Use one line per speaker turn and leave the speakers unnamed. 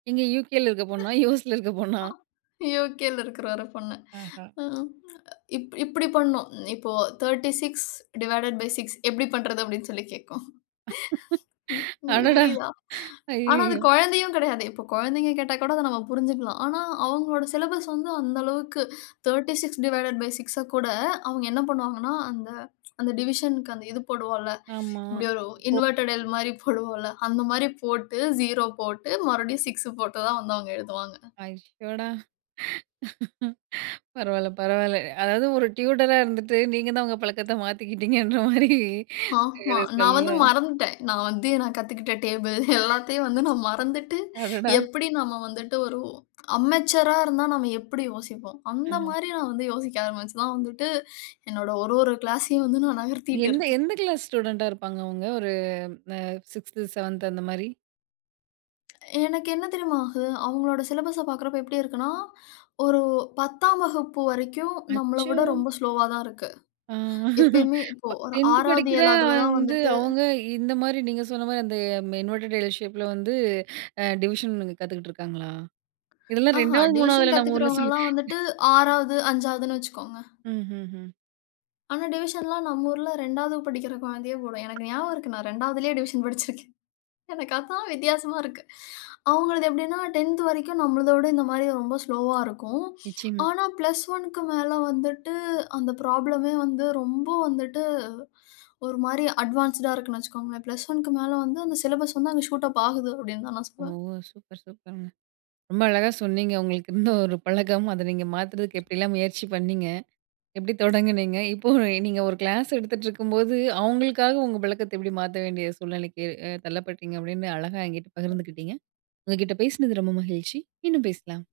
இங்க UKல இருக்க பொண்ணா? USல இருக்க பொண்ணா?
ஆ UKல இருக்கிற ஒரு பொண்ணு.
ஆஹ.
ம் ஆ இப் இப்பிடி பண்ணும். இப்போ, 36 டிவைடட் பை 6 எப்பிடி பண்றது? அப்பிடின்னு சொல்லி கேக்கும். உ உங்களுக்கு
அடடா!
புரியுதா? ஆனா அது
அய்யய்யோ!
கொழந்தையும் கிடையாது. இப்போ குழந்தைங்க கேட்டா கூட, அத நம்ம புரிஞ்சிக்கலாம். ஆனா அவுங்களோட சிலபஸ் வந்து, அந்த அளவுக்கு 36 டிவைடட் பை 6அ கூட அவுங்க என்ன பண்ணுவாங்கன்னா, அந்த அந்த டிவிஷன்க்கு அந்த இது போடுவோம்ல.
ஆமா.
இப்பிடி ஒரு
ஓ!
இன்வெர்டட் எல் மாரி போடுவோம் இல்ல. அந்தமாரி போட்டு, 0 போட்டு மறுபடியும் 6 போட்டு தான் வந்து வந்து அவுங்க எழுதுவாங்க.
ஐயோடா! பரவாயில்ல பரவாயில்ல. அதாவது ஒரு டியூட்டர்ரா இருந்துட்டு நீங்க தான் உங்க பழக்கத்த மாத்திக்கிட்டீங்கன்ற மாரி
ஆமா.
[unintelligible]
நான் வந்து
சொல்லலாம்.
மறந்துட்டேன். நான் வந்து நான் கத்துக்கிட்ட டேபிள் எல்லாத்தையும் வந்து நான் மறந்துட்டு
அடடா!
எப்பிடி நாம வந்துட்டு ஒரு அன்மெச்சூரா இருந்தா நாம எப்பிடி யோசிப்போம்?
ம்ஹ்ம்.
அந்தமாரி நான் வந்து யோசிக்க ஆரம்பிச்சு தான் வந்துட்டு, என்னோட ஒரு ஒரு கிளாஸ்ஸையும் வந்து நான் நகர்த்திட்டு
எந்த
இருக்கேன்.
எந்த கிளாஸ் ஸ்டூடண்ட்டா இருப்பாங்க அவுங்க? ஒரு அ 6த்து, 7த்து அந்தமாரி!
எனக்கு என்ன தெரியுமா ஆகும்? அவுங்களோட சிலபஸ பாக்குறப்போ எப்பிடி இருக்குன்னா? ஒரு 10ஆம் வகுப்பு வரைக்கும் நம்மள
அச்சோ!
விட ரொம்ப ஸ்லோவா தான் இருக்கு.
ஆ,
எப்பயுமே
ப
இப்ப ஒரு
10த்து
6வது
படிக்கிற
7வதுல தான்
வந்து
வந்துட்டு
அவுங்க இந்தமாரி நீங்க சொன்னமாரி அந்த ம இன்வெர்டட் எல் ஷேப்ல வந்து ஆ டிவிஷன்ன்னு கத்துக்கிட்டு இருக்காங்களா? இதெல்லாம்
ஆஹான்!
ரெண்டாவது,
டிவிஷன்
மூணாவதுல நம்ம ஊர்ல சொல்லி
கத்துக்கிறவங்கள்லாம் வந்துட்டு 6வது, 5வதுன்னு வச்சிக்கோங்க.
ம் ம் ம்.
ஆனா, டிவிஷன்லாம் நம்ம ஊர்ல 2வது படிக்கிற குழந்தையே போடும். எனக்கு ஞாபகம் இருக்கு. நான் 2வதுலயே டிவிஷன் படிச்சிருக்கேன். எனக்கு அதான் வித்தியாசமா இருக்கு. அவுங்களது எப்பிடின்னா? 10த் வரைக்கும் நம்மளுத விட இந்தமாரி ரொம்ப ஸ்லோவா ஆ இருக்கும்.
நிச்சயமா.
ஆனா +1க்கு மேல வந்துட்டு அந்த ப்ராப்ளமே வந்து ரொம்ப வந்துட்டு ஒருமாரி அட்வான்ஸ்ட்டுடா இருக்குன்னு வச்சிக்கோங்களேன். +1க்கு மேல வந்து அந்த சிலபஸ் வந்து அங்க ஷூட் அப் ஆகுது அப்பிடின்தான் நான்
ஓ!
சொல்வேன்.
சூப்பர் சூப்பருங்க. ரொம்ப அழகா சொன்னீங்க. உங்களுக்கு இருந்த ஒரு பழக்கம், அத நீங்க மாத்துறதுக்கு எப்பிடிலாம் முயற்சி பண்ணீங்க? எப்பிடி தொடங்குனீங்க? இப்போ, நீங்க ஒரு கிளாஸ் எடுத்துகிட்டுருக்கும்போது, அவுங்களுக்காக உங்க பழக்கத்த எப்பிடி மாத்த வேண்டிய சூழ்நிலைக்கு அ தள்ளப்பட்டீங்க? அப்பிடீன்னு அழகா என்கிட்ட பகிர்ந்துக்கிட்டீங்க. உங்கக்கிட்ட பேசினது ரொம்ப மகிழ்ச்சி. மீண்டும் பேசலாம்.